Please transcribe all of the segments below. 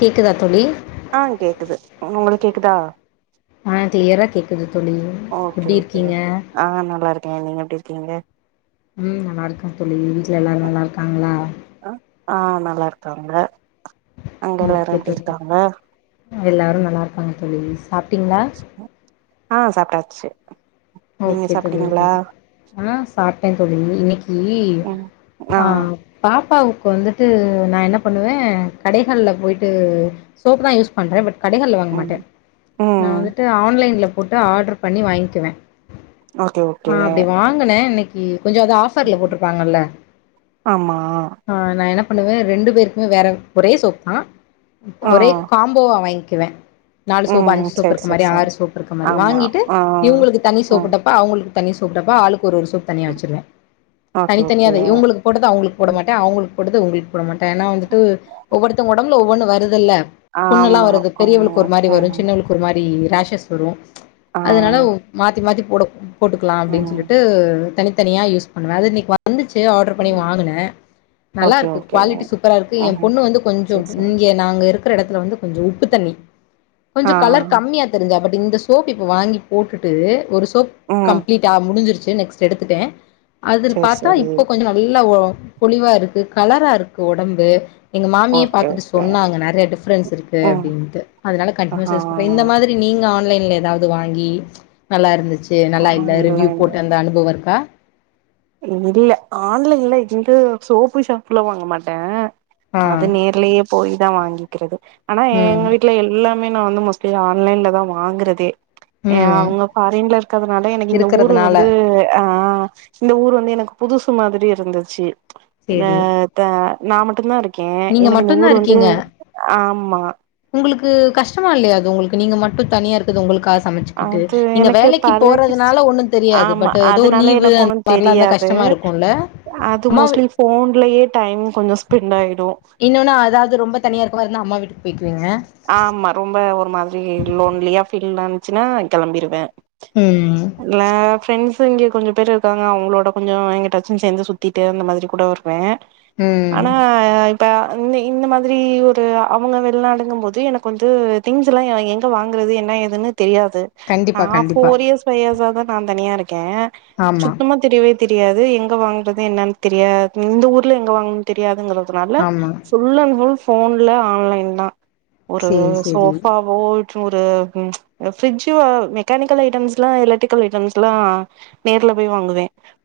கேக்குதா தோழி ஆ கேக்குது உங்களுக்கு‌ கேக்குதா ஆ க்ளியரா கேக் குது தோழி ஓகே எப்டி இருக்கீங்க ஓகேங்க ஆ நல்லா இருக்கே நீங்க எப்டி இருக்கீங்க ம் நல்லா இருக்கே தோழி வீட்டுல எல்லாரு நல்லா இருக்காங்களா ஆ நல்லா இருக்காங்க அங்க எல்லாரு ஓகே எப்டி தோழி இருக்காங்க எல்லாரு நல்லா இருக்காங்க கோழி சாப்டீங்களா ஆ சாப்ட்டாச்சு நீங்க சாப்ட்டீங்களா நல்லாதா சாப்பிட்டே தோழி இன்னிக்கி ம் ஆ பாப்பாவுக்கு வந்துட்டு நா என்ன பண்ணுவே கடைகள்ல போயிட்டு சோப்பு தா யூஸ் பண்றே பட் கடைகள்ல் வாங்க ம் மாட்டே நா ம் வந்துட்டு ஆன்லைன்ல போட்டு ஆர்டர் பண்ணி வாங்கிகுவே ஓகே ஆ ஓகே அப்டி வாங்கனே அன்னைக்கி கொஞ்சோ அது ஆஃபர்ல போட்டிருப்பாங்கல்ல ஆமா ஆ நா என்ன பண்ணுவே ரெண்டு பேருக்குமே வேற ஒரே சோப் தா ஆ ஒரே காம் போவா வாங்க்கிவே நாலு சோப்பு ம் அஞ்சு சோப்பு சேரி இருக்க சேரி மாரி சேரி ஆறு சோப்பு இருக்க மாரி ஆமா வாங்கிட்டு ஆ இவுங்களுக்கு சோப்பு ம் டப்பா அவுங்களுக்கு தனி சோப்பு டப்பா ஆளுக்கு ஒரு ஒரு சோப் தனியா வச்சிருவே ஓகே தனித்தனியா ஓகே இது இவுங்களுக்கு போட்டத அவுங்களுக்கு போட மாட்டே அவுங்களுக்கு போட்டது ஒங்களுக்கு போட மாட்டே ஏனா வந்துட்டு ஒவ்வொருத்தங்க ஒடம்புல ஒவ்வொன்னு வருதுல்ல புண்ணுெல்லா ஆமா வருது பெரியவளுக்கு ம் ஒரு மாரி வரு ம் சின்னவளுக்கு ஒரு மாரி ரேஷஸ் வரு ஆ அதனால மாத்தி மாத்தி போடு போட்டுக்கலா அப்டின்னு ம் சொல்லிட்டு தனித்தனியா யூஸ் பண்ணுவே அது இன்னைக்கி வந்துச்சு ஆர்டர் பண்ணி வாங்குனே நல்லா ஓகே இருக்கு ஓகே குவாலிட்டி சூப்பரா இருக்கு என் ம் பொண்ணு வந்து சேரி கொஞ்சோண்ட்டு சேரி இங்க நாங்க இருக்கிற எடத்துல வந்து கொஞ்சோ உப்பு தண்ணி ஆ கொஞ்சோ கலர் கம்மியா தெரிஞ்சா பட் இந்த சோப்பு இப்ப வாங்கி போட்டுட்டு ஒரு சோப் ம் கம்ப்ளீட் ட்டா முடிஞ்சிருச்சு நெக்ஸ்ட் எடுத்துட்டே அதில் சேரி பாத்தா சேரி இப்போ கொஞ்சோ நல்ல ஓ பொழிவா இருக்கு கலரா இருக்கு உடம்பு எங்க மாமியே ஓகே பாத்துட்டு ஓகே சொன்னாங்க நறையா டிஃபரன்ஸ் இருக்கு ம் அப்டின்ட்டு அதனால ஆஹா கன்டினியூஸா யூஸ் பண்றே இந்த மாதிரி இல்ல நீங்க ஆன்லைன்ல எதாது வாங்கி நல்லா இருந்துச்சு நல்லா இல்ல ரிவ்யூ ஆன்லைன்ல போட்டு அந்த அனுபவோ இருக்கா இல்ல ஆன்லைன்ல இங்க சோப்பு ஷாம்பெல்லா வாங்க மாட்டே ஆ அது நேர்லயே போய் தா வாங்கிகறது ஆனா எங்க ம் வீட்டுல எல் எல்லாமே நா வந்து மோஸ்ட்லி ஆன்லைன்ல தா வாங்குறதே ஏன் ம் அவுங்க ஃபாரின்ல இருக்கிறதுனால எனக்கு இந்த ஊரு இருக்கிறதுனால வந்து அ இந்த ஊர் வந்து எனக்கு புதுசு மாதிரி இருந்துச்சு என்ன சேரி த நா மட்டுந்தா இருக் கே நீங்க எனக்கு இந்த மட்டுந்தா ஊரு வந்து இருக்கீங்க ஆமா உங்களுக்கு கஷ்டமா இல்லையா அது உங்களுக்கு நீங்க மட்டு தனியா இருக் இது உங்களுக்காக சமைச்சுக்கிட்டு அது நீங்க எனக்கு வேலைக்கு பழகிருச்சு போறதுனால ஒன்னு தெரியாது ஆமா பட் எதோ அதனால லீவு எனக்கு ஒன்னு மாரிலா இருந்தா தெரியாது கஷ்டமா இருக்குல்ல அது அம்மா வீ மோஸ்ட்லி ஃபோன்லயே டைம் கொஞ்சோ ஸ்பெண்ட் ஆயிடு இன்னொன்னு அதாது ரொம்ப தனியா இருக்க மாரி இருந்தா அம்மா வீட்டுக்கு பேய்க்குவீங்க ஆமா ரொம்ப ஒரு மாதிரி லோன்லியா ஃபீல் வந்துச்சுனா நா கெளம்பிருவே ம் இல்ல ஃப்ரெண்ட்ஸ் இங்க கொஞ்சோ பேர் இருக்காங்க அவுங்களோட கொஞ்சோ எங்குட்டாச்சு சேர்ந்து சுத்திட்டு அந்த மாதிரி கூட வருவே ம் ஆனா இப்ப இந்த இந்த மாதிரி ஒரு அவுங்க வெளிநாடுங்கு போது அது எனக்கு வந்து திங்ஸ் எல்லா எங்க வாங்குறது என்ன ஏதுன்னு தெரியாது நா கண்டிப்பா கண்டிப்பா ஃபோர் இயர்ஸ் ஃபைவ் இயர்ஸ்ஸா தா நா தனியா இருக்கே சுத்தமா ஆமா சுத்தமா தெரியவே தெரியாது எங்க வாங்குறது என்னனு தெரியாது இந்த ஊர்ல எங்க வாங் தெரியாதுங்கிறதுனால ஆமா ஃபுல் அண்ட் ஃபுல் ஃபோன்ல ஆன்லைன்தா ஒரு சேரி சேரி சோஃபா போய்ட்டு ஒரு ம் இந்த ஃபிரிட்ஜு மெக்கானிக்கல் ஐட்டம்ஸ்லா எலக்ட்ரிக்கல் ஐட்டம்ஸ்லா நேர்ல போய் வாங்குவே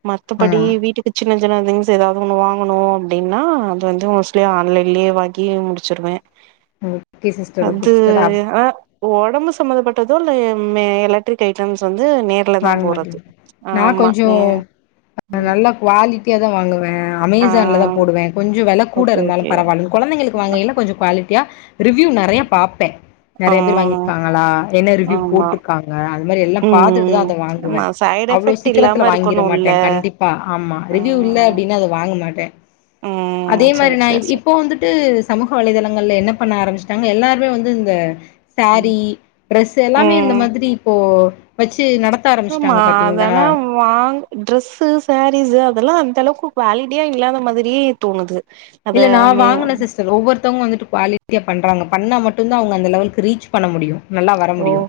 மத்தபடி ஆமா வீட்டுக் சின்ன சின்ன திங்ஸ் எதாவது ஒன்னு வாங்கணு அப்டின்னா அது வந்து மோஸ்ட்லி ஆன்லைன்லேயே வாக்கி முடிச்சுருவே ம் அது அ ஒடம்பு சம்மந்தப்பட்டதோ இல்ல மே எலக்ட்ரிக் ஐட்டம்ஸ் வந்து நேத் ட்லதா வாங்க போறது மாட்டீங்க நா ஆமா கொஞ்சோ ஏ நல்லா குவாலிட்டியாதா வாங்குவே ஆ அமேசான்லதா போடுவே கொஞ்ச வெல கூட ஓகே இருந்தாலும் ஓகே பரவால்ல கொழந்தைங்களுக்கு க்கு வாங்கயில கொஞ்சோ குவாலிட்டியா ரிவ்யூ நெறையா பாப்பே ஆ நெறைய பேர் வாங்கியிருக்காங்களா என்ன ரிவ்யூ ஆமா போட்ருக்காங் க அது மாரி எல்லா பாத்துட் தா ம் அத வாங்குவே ஆமா சைட் அவ்ளோ எஃபெக்ட் சீக்கரத்துல இல்லாம வாங்கிற இருக்கணுல்ல மாட்டே கண்டிப்பா ஆமா ரிவ்யூ இல்ல ஆ அப்டின்னா அத வாங்க மாட்டே அதே ம் மாரி சேரி நா சேரி இப் சேரி இப்போ வந்துட்டு சமூக வலைதளங்கள்ல என்ன பண்ண ஆரம்பிச்டாங்க எல்லாருமே வந்து இந்த ம் சாரீ ட்ரெஸு எல்லாமே இந்த ம் மாதிரி இப்போ வச்சு நடத் ஆமா அது ஆனா வாங் ட்ரெஸ்ஸு சாரீஸ் அதெல்லா அந்தளவுக்கு குவாலிட்டியா இல்லாத மாதிரியே தோணுது அத இல்ல நா மே வாங்குன சிஸ் டர் ஒவ்வொருத்தவுங்க வந்துட்டு குவாலிட்டியா பண்றாங்க பண்ணா மட்டுந்தா அவுங்க அந்த லெவலுக்கு ரீச் பண்ண முடியு நல்லா வர ஓ முடியு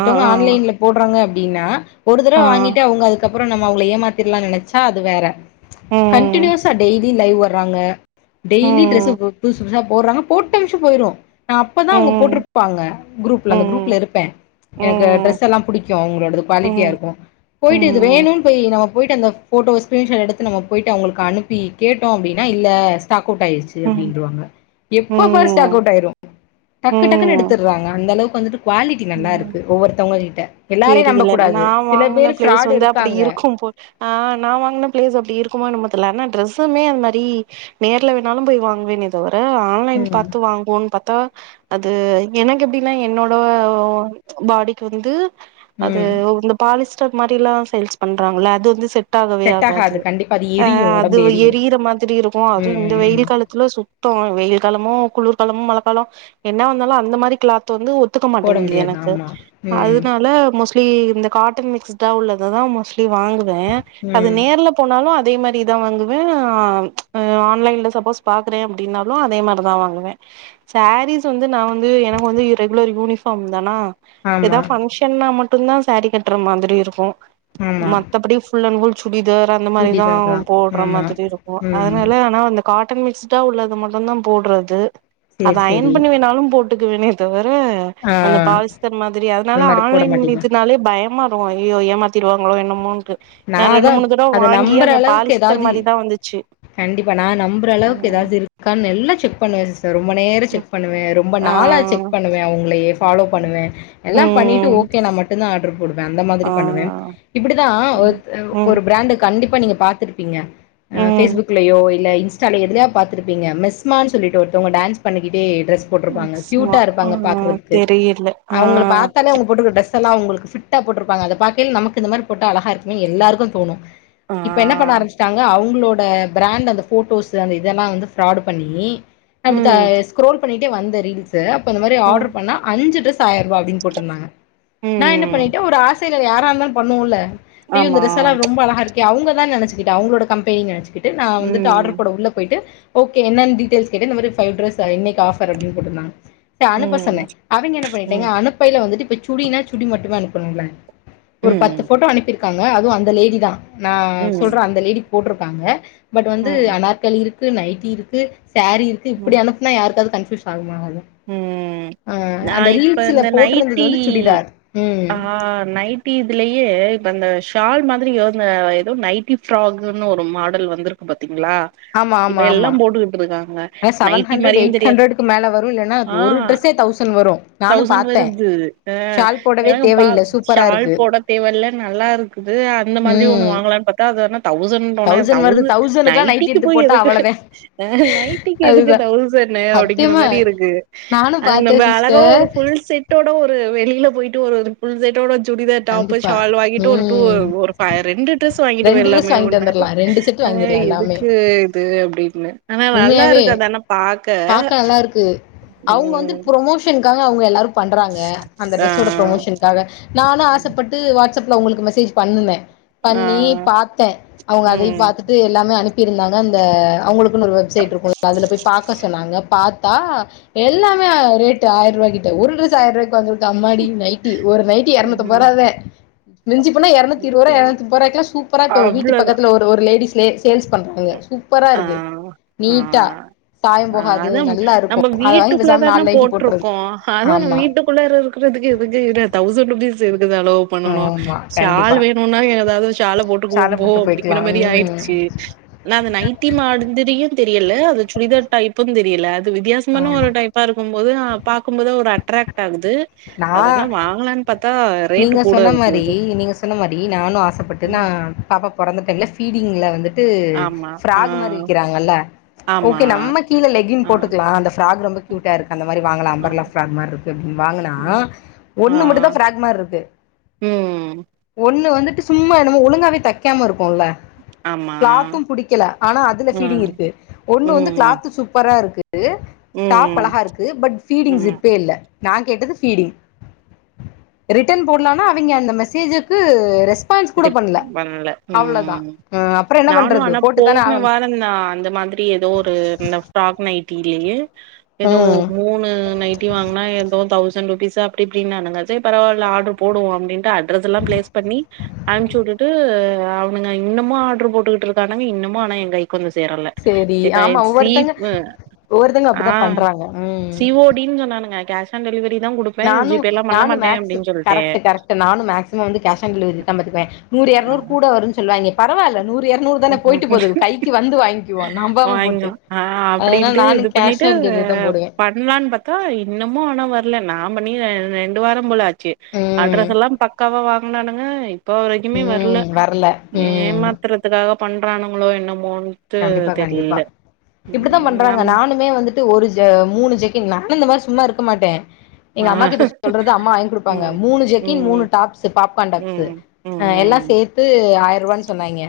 ஆ ஆ ஆன்லைன்ல போட்றாங்க அப்டின்னா ஒரு தடவ ஆ வாங்கிட்டு அவுங்க அதுக் அதுக்கப்பறோ நம்ம அவுங்கள ஏமாத்திர்லா நெனைச்சா அது வேற ம் கண்டினியூஸா டெய்லி லைவ் வர்றாங்க டெய்லி டிரெஸ் ம் புதுசு புதுசா போட்றாங்க போட்ட நிம்ஷோ போயிரு நா அப்பதா அவுங்க ம் போட்ருப்பாங்க குரூப்ல அந்த ம் குரூப்ல இருப்பே ம் எனக்கு ம் டிரஸ் செலாம் புடிக்கு அவுங்களோடது குவாலிட்டியா இருக்கு ம் போயிட்டு இது வேணுன் போயி நம்ம போயிட்டு அந்த போட்டோவ ஸ்கிரீன் ஷாட் எடுத்து நம்ம போயிட்டு அவுங்களுக்கு அனுப்பி கேட்டோ அப்டின்னா இல்ல ஸ்டாக் அவுட் ஆயிருச்சு ம் அப்டின்ருவாங்க எப்ப பாரு ஸ்டாக் ம் அவுட் ஆயிரு டக்கு டக்குன்னு ம் எடுத்துர்றாங்க அந்த அளவுக்கு வந்துட்டு குவாலிட்டி நல்லா ம் இருக்கு ஒவ்வொருத்தவுங்க கிட்ட எல்லாரையு நம்ப தெரியல நா கூடாது சில வாங்குன பேர் பிளேஸ் ஃப்ராடு வந்து அப்டி இருக்காங்க இருக்கும் போல் ஆ நா வாங்குன பிளேஸ் அப்டி இருக்குமா என்னமோ தெர்ல ஆனா டிரெஸுமே அது மாரி நேர்ல வேணாலு போய் வாங்குவேனே தவர ஆ ஆன்லைன் ம் பாத்து வாங்குவோன்னு பாத்தா அது எனக்கு எப்டினா என்னோட ஓ ஃபாடிக்கு அது ம் வந்துப் பாலிஸ்டர் மாரிலா சேல்ஸ் பண்றாங்கள அது வந்து செட் டாகவே ஆகாது கண்டிப்பா அது ஆ எரியு ஒடம்பு அதுவு எரியு எரியிற மாதிரி இருக்கு அதுவு ம் இந்த ம் வெயில் காலத் துல சுத்தோ வெயில் காலமோ குளிர்காலமும் மழ காலோ என்ன வந்தாலு அந்த மாரி கிளாத் வந்து ஒத்துக்க மா போட ட்டேங்குது முடியாது எனக்கு ஆமா ம் அதுனால மோஸ்ட் ட்லி இந்த காட்டன் மிக்ஸ்டா உள்ளததா மோஸ்ட்லி வாங்குவே அது ம் நேர்ல போனாலு அதே மாரிதா வாங்குவே ஆ ஆன்லைன்ல சப்போஸ் பாக்றே னாலு அதே மார்தா வாங்குவே சாரீஸ் வந்து நா வந்து எனக்கு வந்து இரெகுலர் யூனிஃபா ஃபாம் தானா ஆமா எதாவ் பங்ஷன்னா மட்டுந்தா சாரீ கட்ற மாதிரி இருக்கு ஆமா மத்தபடி ஃபுல் அண்ட் ஃபுல் சுடிதார் அந்த மாரிதா சுடிதார் தா போடுற ஆமா மாதிரி இருக்கு ம் அதுனால ஆனா அந்த காட்டன் மிக்ஸ்டா உள்ளது மட்டுந்தா போட்றது அத சேரி அயன் சேரி பண்ணி வேணாலும் போட் ட்டுக்குவேனே தவர ஆ அந்த பாலிஸ்டர் மாதிரி அதுனால அந்த மாரி போட ஆன்லைன் மாட்டீங்க இதுனாலே பயமா இருக்கு ஐய்யய்யோ ஏமாத்திருவாங்களோ என்னமோன்ட்டு நா அதா ரெண்டு மூணு தடவ அத வாங்கி நம்புற அந்த அளவுக்கு பாலிஸ்டர் ஏதாவது மாரிதா வந்துச்சு கண்டிப்பா நா நம்புற ஆ அளவுக்கு எதாவது இருக்கான்னு நல்லா செக் பண்ணுவே சிஸ் ரொம்ப நேரோ ம் செக் பண்ணுவே ரொம்ப ஆ நாளா செக் பண்ணுவே அவுங்களையே ஃபாலோ பண்ணுவே எல்லாம் பண்ணிட்டு ம் ஓகேனா மட்டுந்தா ஆர்ட்ரு போடுவே அந்த மாதிரி பண்ணுவே இப்புடிதா ஒ ஒரு பிராண்ட்டு கண்டிப்பா நீங்க பாத்திருப்பீங்க ம் ஃபேஸ்புக்லயோ இல்ல இன்ஸ் டாலயோ எதலியா பாத்திருப்பீங்க மெஸ்மான்னு சொல்லிட்டு ஒருத்தவங்க டான்ஸ் பண்ணிக்கிட்டே டிரெஸ் போட்டுருப்பாங்க சும்மா கியூட்டா ஆ இருப்பாங்க பாக்கறதுக்கு தெரியல ஆ அவுங்கள பாத்தாலே அவுங்க போட்டுருக்க ட்ரெஸ் ஸெல்லா அவுங்களுக்கு ஃபிட்டா போட்டிருப்பாங்க அதை பாக்கையில நமக்கு இந்த மாரி போட்டா அழகா இருக்குமே எல்லாருக்கு தோணு ஆ இப்ப என்ன பண்ண ஆரம்பிச்சிட்டாங்க அவுங்களோட பிராண்ட்டு அந்த ஃபோட்டோஸ் அந்த இதெல்லா வந்து ஃபிராடு பண்ணி அடுத்த ம் ஸ்க்ரோல் பண்ணிட்டே வந்த ரீல்ஸ்ஸு அப்ப இந்த மாரி ம் ஆர்டர் பண்ணா அஞ்சு டிரெஸ் ஆயிர ரூபா அப்டின்னு போட்டிருந்தாங்க நா என்ன ம் பண்ணிட்ட ஒரு ஆசைல யாரா இருந்தாலு பண்ணுவோல்ல அய்யோ இந்த ஆமா ட்ரெஸ்ஸெல்லா ரொம்ப அழகா இருக்கே அவுங்கதா நெனச்சுக்கிட்ட அவுங்களோட கம்பெனி நெனைச்சு கிட்டு நா வந்துட்டு ஆர்டர் ம் போட உள்ள போயிட்டு ஓகே என்னன்னு டீடெய்ல்ஸ் கேட்டு இந்த மாரி ஃபைவ் ட்ரெஸ்ஸா இன்னைக்கு ஆஃபர் அப்டின்னு போட்டிருந்தாங்க சரி அனுப்ப சொன்ன ம் அவிங்க என்ன பண்ணிட்டாங்க ம் அனுப்பைல வந்துட்டு இப்ப சுடினா சுடி மட்டுமே அனுப்பனுமல்ல ஒரு பத்து ம் ஃபோட்டோ அனுப்பிருக்காங்க அதுவு அந்த லேடிதா நா சொல்ற ம் அந்த லேடி போட்டிருக்காங்க பட் வந்து ம் அனாற்களி இருக்கு நைட்டி இருக்கு சேரி இருக்கு ம் இப்டி அனு ப்னா யாருக்காது கன்ஃபியூஷன் ஆகுமா ஆகாதா ம் ஆ நா அந்த இப்ப ரீல்ஸ்ல இந்த போட்டிருந்தது நைட்டி வந்து சுடிதார் ம் ஆ நை ட்டி இதுலயே இப்ப அந்த ஷால் மாதிரி இவுங்க எதோ நைட்டி ஃப்ராக்னு ஒரு மாடல் வந்துரு பாத்தீங்ளா ஆமா இப்ப ஆமா எல்லா ஆமா போட்டுக்கிட்டு இருக்காங்க ஆனா செவன் நைட்டி ஹண்ட்ரட் மாரியுந் எயிட் தெரியாது ஹண்ட்ரடுக்கு மேல வரும் இல்லன்னா ஆ ஒரு ட்ரெஸ்ஸே தௌசண்ட் வரும் நானும் தௌசண்ட் பாத்தே வருது ஆ ஷால் போடவே எனக்கு பா தேவையில்ல சூப்பரா ஷால் இருக்கு போட தேவ இல்ல நல்லா இருக்குது அந்த மாரி ம் ஒண்ணு வாங்கலான்னு பாத்தா அது என்ன தௌசண்ட் ஒன்ன வருது தௌசண்ட் தௌசண்ட்க்குல்லா நைட்டி நைட்டிக்கு எடுத்து போய் போட்டா எதுக்கு அவ்வளதா நைட்டிக்கு எதுக்கு அதுதா தௌசண்ட் னு அப்டிங்கிற சத்தியமா மாரி இருக்கு நானு அதுக்கு பாத்தே நம்ம அழகா ஒரு சிஸ்டர் ஃபுல் செட்டோட ஒரு வெளில போயிட்டு ஒரு ஃபுல் செட்டோட சுடிதார் டாப்பு கண்டிப்பா ஷால் வாங்கிட்டு ஒரு டூ ம் ஒரு ப ரெண்டு ட்ரெஸ் வாங்கிட்டு ரெண்டு ட்ரெஸ் போய்ர்லாமே வாங்கிட்டு ஒண்ண வந்துரலா ரெண்டு செட் அ வாங்கிரலா எல்லாமே எதுக்கு இது அப்டின்னு ஆனா நல்லா உண்மையாவே இருக்கு அது ஆனா பாக்க பாக்க நல்லாருக்கு அவுங்க வந்து ம் ப்ரொமோஷன்காக அவுங்க எல்லாரு பண்றாங்க அந்த ஆ ட்ரெஸோட ப்ரமோஷன் க்காக நானு ஆசப்பட்டு வாட்ஸ்அப்ல உங்களுக்கு மெசேஜ் பண்ணுன ஆ பண்ணி பாத்த அவுங்க அதையு ம் பாத்துட்டு எல்லாமே அனுப்பிருந்தாங்க அந்த அவுங்களு அதுக்குனு ஒரு வெப்சைட் இருக்குல்ல அதுல போய் பாக்க சொன்னாங்க பா த்தா எல்லாமே ரேட்டு ஆயிரூவாகிட்ட ஒரு ட்ரெஸ் ஆயிர ரூவாய்க்கு வாங்கறக்கு அம்மாடி நை ட்டி ஒரு நைட்டி ம் எரநூத்தம்பதுரூபாத மிஞ்சி போனா எரநூத்தி இருவது ரூவா எரநூத்தி முப்பது ரூவாய்க்கல்லா சூப்பரா வீட்டு அவ்ளோதா பக்கத்தில ஒரு அந்த ஒரு லேடிஸ்லயே சேல்ஸ் பண்றாங்க சூப்பரா இருக்கு அவோ ஆ நீட்டா சாயம் போகாது அதா நல்லா இருக்கு நம்ம அத வாங்கி வீட்டுக்குள்ள பேசாம தானே நாலு நைட்டி போட்றது போட்ருக்கோ அதா நம்ம ஆமா வீட்டு க்குள்ளார இருக்கறதுக்கு எதுக்கு நா தௌசண்ட் ருப்பீஸ் எதுக்கு செலவு பண்ணனு ஆமா ஷால் கண்டிப்பா வேணுனா எதாவது ஷால சால போட்டுக்குவோம்போ போட்டு போய்க்கலா அப்டிங்கிற மாரி ம் ஆயிடுச்சு நான் அந்த நைட்டி மாதிரியு தெரியல அது சுடிதார் டைப்புன் தெரியல அது வித்தியாசமான ஆமா ஒரு டை ப்பாருக்கும்போது பாக்கும்போது ஒரு அட்ராக்ட் ஆகுது நா அதனா வாங்கலானு பாத்தா ரேட்டு நீங்க கூட சொன்ன மாரி இருந்தது நீங்க சொன்ன மாரி நானு ஆசப்பட்டு நா ம் பாப்பா பொறந்த டைம்ல ஃபீடிங்ல வந்துட்டு ஆமா ஆ ஃப்ராக் மாரி விக்கிறாங்கல்ல ஆமா ஓகே நம்ம கீழ் லெகின் ஆ போட்டுக்லா அந்த ஃப்ராக் ரொம்ப க்கிவிட்டாரு அந்த மாரி வாங்கலா ஆ அம்பர்ல்லா ஃப்ராக் மார்ருக்கு வாங்குனா ம் ஆ ஒன்னு மட்டுந்தா ஃப்ராக் மாரிருக்கு ம் ஒண்ணு வந்துட்டு சும்மா என்னமோ ஒழுங்காவே தெக்காம இருக்குமல்ல ஆமா க்லாத்தும் புடிக்கல ஆனா அதுல ஆ ஃபீடிங் இருக்கு ஒண்ணு வந்து ம் கிளாத்து சூப்பரா இருக்கு டாப் ம் அழகா இருக்கு பட் ஃபீடிங் ம் சிப்பே இல்ல நா கேட்டது ஃபீடிங் ரிட்டர்ன் போடலானா அவிங்க அந்த மெசேஜுக்கு ரெஸ் பான்ஸ் கூட ரிப் பண்ணல அவ்வளோதா ம் அப்புறோ என்ன பண்றது போட்டு தானே ஆகணு ன்னா அந்த மாதிரி ஏதோ ஒரு இந்த ஃப்ராக் நைட்டிலயே எதோ ம் மூணு நைட் டி வாங்கனா எதோ தௌசண்ட் ருபீஸு அப்டீப்டீனானுங்க செரி பரவால்ல ஆட்ரு போடுவோ அப்டீன்டு அ வரதெல்லா பிளேஸ் பண்ணி அம்ச்சு வுட்டுட்டு இது அவனுங்க இன்னுமு ஆர்டுரு போட்டுகுட்ருக்கானுங்க இன்னமு ஆனா எ கைக்கு வந்து சேரல சேரி ஆமா இதாயிட்ச்சு சி ஒவ்வொருத்தங்க வ ஒவ்வொருத்தங்க ஆ அப்டித்தா பண்றாங்க ம் சி வோ ட்டி னு சொன்னானுங்க கேஷ் ஆன் டெலிவரி தா குடுப் நானு நானு மேக்ஸ்ஸு கரக்ட்டு கரக்ட்டு நானு மேக்ஸிமம் வந்து கேஷ் ஆன் டெலவரி தா பாத்துக்குயோ நூறு எரநூறு கூட சொல்ட்டே வரோனு சொல்லுவாய்ங்க பரவால்ல நூறு எரநூறு தானே போயிட்டு போது கைக்கு வந்து வாங்கிவோ நம்பாம போட்டு வாங்கிக்கலாம். ஆ அதனால நானு கேட்டு கேஷ் ஆன் டெலவரிதா போடுவ பண்லான்னு பாத்தா இன்னமோ ஆனா வரல நா பண்ணி ரெண்டு வாரோ போல ஆச் சு ம் அட்ரஸ் எல்லா பக்காவா வாங்கனானுங்க இப்போ வரைக்குமே வர்ல வர்ல ம் ஏமாத்துறதுக்காக பண்றானுங்களோ என்னமோனு கண்டிப்பா கண்டிப்பா இப்புடித்தா பண்றாங்க நம் நானு நானு வந்துட்டு ஒரு ஜ மூணு ஜெக்கின் நானு இந்த மாரி சும்மா இருக்க மாட்டே ஆ எங்க அம்மா கிட்ட சொல்றது அம்மா வாங்கி குடுப்பாங்க ம். மூனு ஜக்கின் மூணு ம். டப்ஸ்சு பாப்கான் டாப்ஸு ம். இருக்கு ம். அ எல்லா ம். சேத்து ஆயிரபான்னு சொன்னாய்ங்க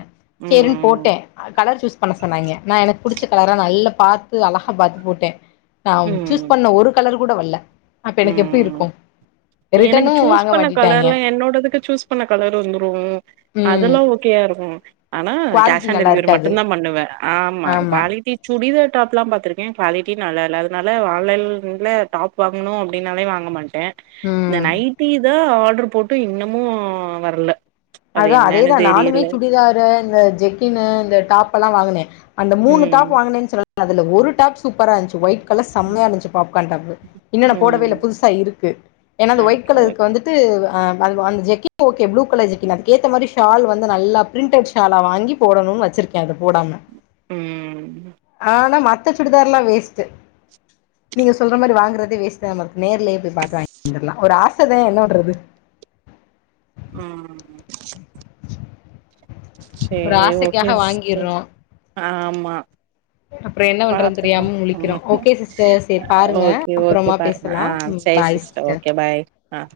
செரின்னு ம். போட்டே அ கலர் சூஸ் பண்ண சொன்னாய்ங்க நா பிடிச்ச கலரா நல்லா பாத்து அழகா பாத்து போட்டேன் நா சூஸ் ம். பண்ண ஒரு கலரு கூட வல்ல அப்ப எனக்கு எப்டி ம். இருக்கோ எனக்கு ரிட்டனு சூஸ் வாங்க பண்ண மாட்டிட்டாங்க கலர்லா என்னோடதுக்கு சூஸ் பண்ண கலர் வந்துரோ ம் அதெல்லா ஓகயா இருக்கோ ஆனா கேஷ் குவாலிட்டி ஆன் நல்லா டெலிவரி இருக்காது மட்டுந் தா பண்ணுவே ஆமா குவாலிட்டி சுடிதார் டாப்லா பாத்ருக்கே குவாலிட்டி நல்லா இல்ல அதனால ஆன்லைன்ல டாப் வாங்கனோ அப்டின்னாலே வாங்க மாட்டே ம் இந்த நைட்டி தா ஆர்டுரு போட்டு இன்னமு வர்ல அதா அதேதா நானுமே சுடிதாரு இந்த ஜெக்கின்னு இந்த டாப் எல்லா வாங்குனே அந்த மூணு ம் டாப் வாங்கனேன்னு சொல்லலே அதுல ஒரு டாப் சூப்பரா இருந்துச்சு ஒயிட் கலர் சம்மையா இருச்சு பாப்கார்ன் டாப்பு இன்னோ நா போடவேல ம் புதுசா இருக்கு அந்த ஒயிட் ஓகே கலருக்கு ஓகே வந்து து அ அந் அந்த ஜெக்கினு ஓகே ப்ளூ கலர் ஜெக் நீங்க அதுக்கேத்த மாதிரி ஷால் வந்து நல்லா பிரிண்டட் ஷாலா வாங்கி போடணோனு வெச்சிருக்கே அது போடாம ம் அனா மத்தசுடிதார்ல்லா வேஸ்ட்டு நீங்க சொல்ற மாரி வாங்கறதே வேஸ்ட்தா நமக் நேர்லே போய் பா்த்து வாங்கில்லாம் ஒரு ஆசதே என்னபன்றது ம் ஒரு செரி ஓகே ஆசைக்காக சிஸ்டர் வாங்கிர்றோ ஆமா அப்றோ என்ன பண்றதுன்னு பாத்துக்கோ தெரியாம முழிக்கிறோ ம் ஓகே சிஸ்டர் சேரி பாருங்க ஓகே ஓகே அப்றமா பாரு பேசலா ஆ ம் செரி பாய் சிஸ்டர் ஓகே பாய் ஆ